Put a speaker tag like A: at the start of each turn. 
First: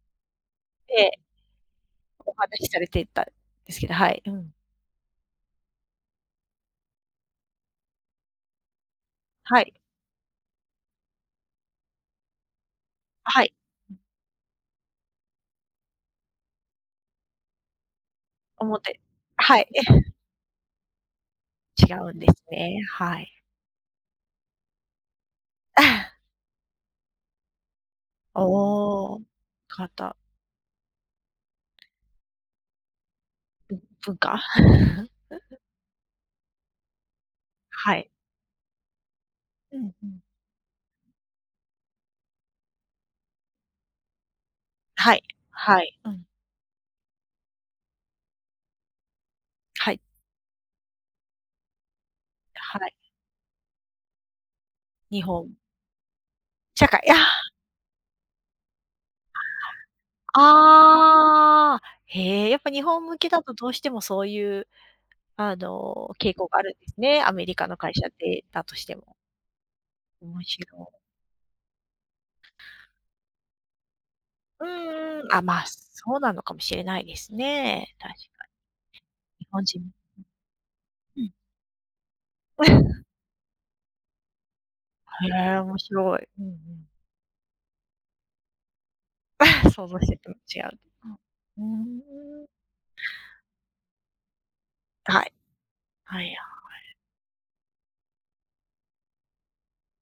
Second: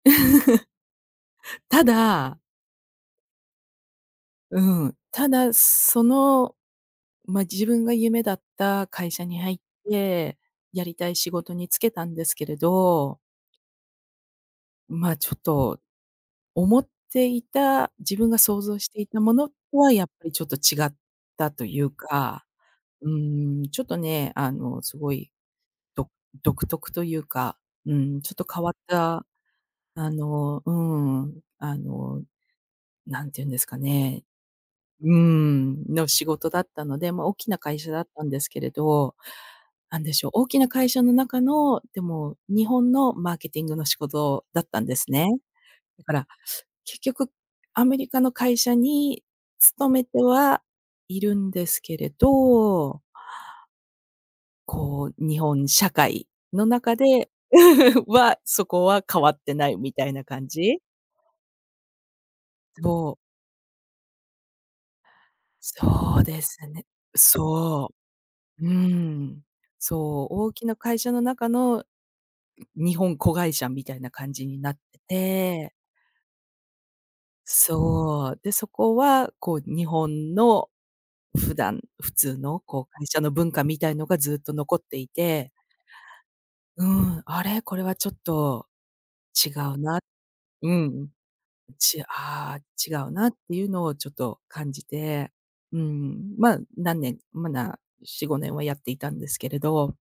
A: ええ。
B: た
A: お
B: だ
A: 話しされていたんですけど、はい。うん。
B: うん。ただ、その、ま、自分が夢だった会社に入っ
A: はい。
B: て、やりたい仕事につけたんですけれど
A: あ、はい。うん。
B: ま、ちょっと、思っていた自分が想
A: 思
B: 像
A: っ
B: し
A: て
B: ていたものと
A: はい。
B: は、やっ ぱりちょっと違ったという
A: 違うんです
B: か。
A: ね、
B: う
A: はい。
B: ーん。ちょっとね、あの、すごい、ど 独特というか、うん、ちょっと変わっ
A: おお。
B: た、
A: かわっ
B: あ
A: た
B: の、うん、あの、何て言うんです
A: ぶ
B: か
A: ん文
B: ね。
A: 化。
B: う ん、の仕事だったので、ま、大きな会社
A: は
B: だ
A: い。
B: ったんですけれど。
A: うん、
B: 何
A: う
B: で
A: ん。
B: しょう、大きな会社の中の、でも日本のマーケティングの仕事だったんです
A: はい、
B: ね。
A: はい。
B: だ
A: う
B: か
A: ん。
B: ら、結局アメリカの会社に勤
A: はい。
B: めてはいるんですけれ
A: はい。
B: どこ
A: 日
B: う、日
A: 本。
B: 本社会の
A: 社
B: 中
A: 会、あ
B: で
A: あ。
B: は、そこは変わってない、みたいな感じ？
A: ああ。へえ、やっぱ日本
B: そ
A: 向
B: う。
A: けだと、どうしてもそういう、あの
B: そう
A: 傾
B: で
A: 向が
B: す
A: あるん
B: ね、
A: ですね。アメリカの会
B: そ
A: 社でだ
B: う。う
A: としても。
B: ん。そう、
A: 面
B: 大きな
A: 白。
B: 会社の中の、日本子会社みたいな感じに
A: う
B: なって
A: んうん、あ、ま、
B: て。
A: そうなのかもしれないですね、確か
B: そう。で、そこは、
A: に。日
B: こう
A: 本人
B: 日本の、
A: うん。うん。
B: 普段普通の、こう 会社の文化みたいのが、ずっと残ってい
A: は、
B: て。
A: へえ、面白い。うんう
B: う
A: ん。
B: ん、あれ、これはちょっと違 う
A: 想像
B: な、
A: してたのと違う。
B: うん、
A: うん。う
B: ち
A: ーん。
B: ああ、違うなっていうのをちょっと感じ
A: は
B: て、
A: い。
B: う
A: はいは
B: ん。
A: い。
B: ま、何年、まだ4、5年はやっていたんですけれど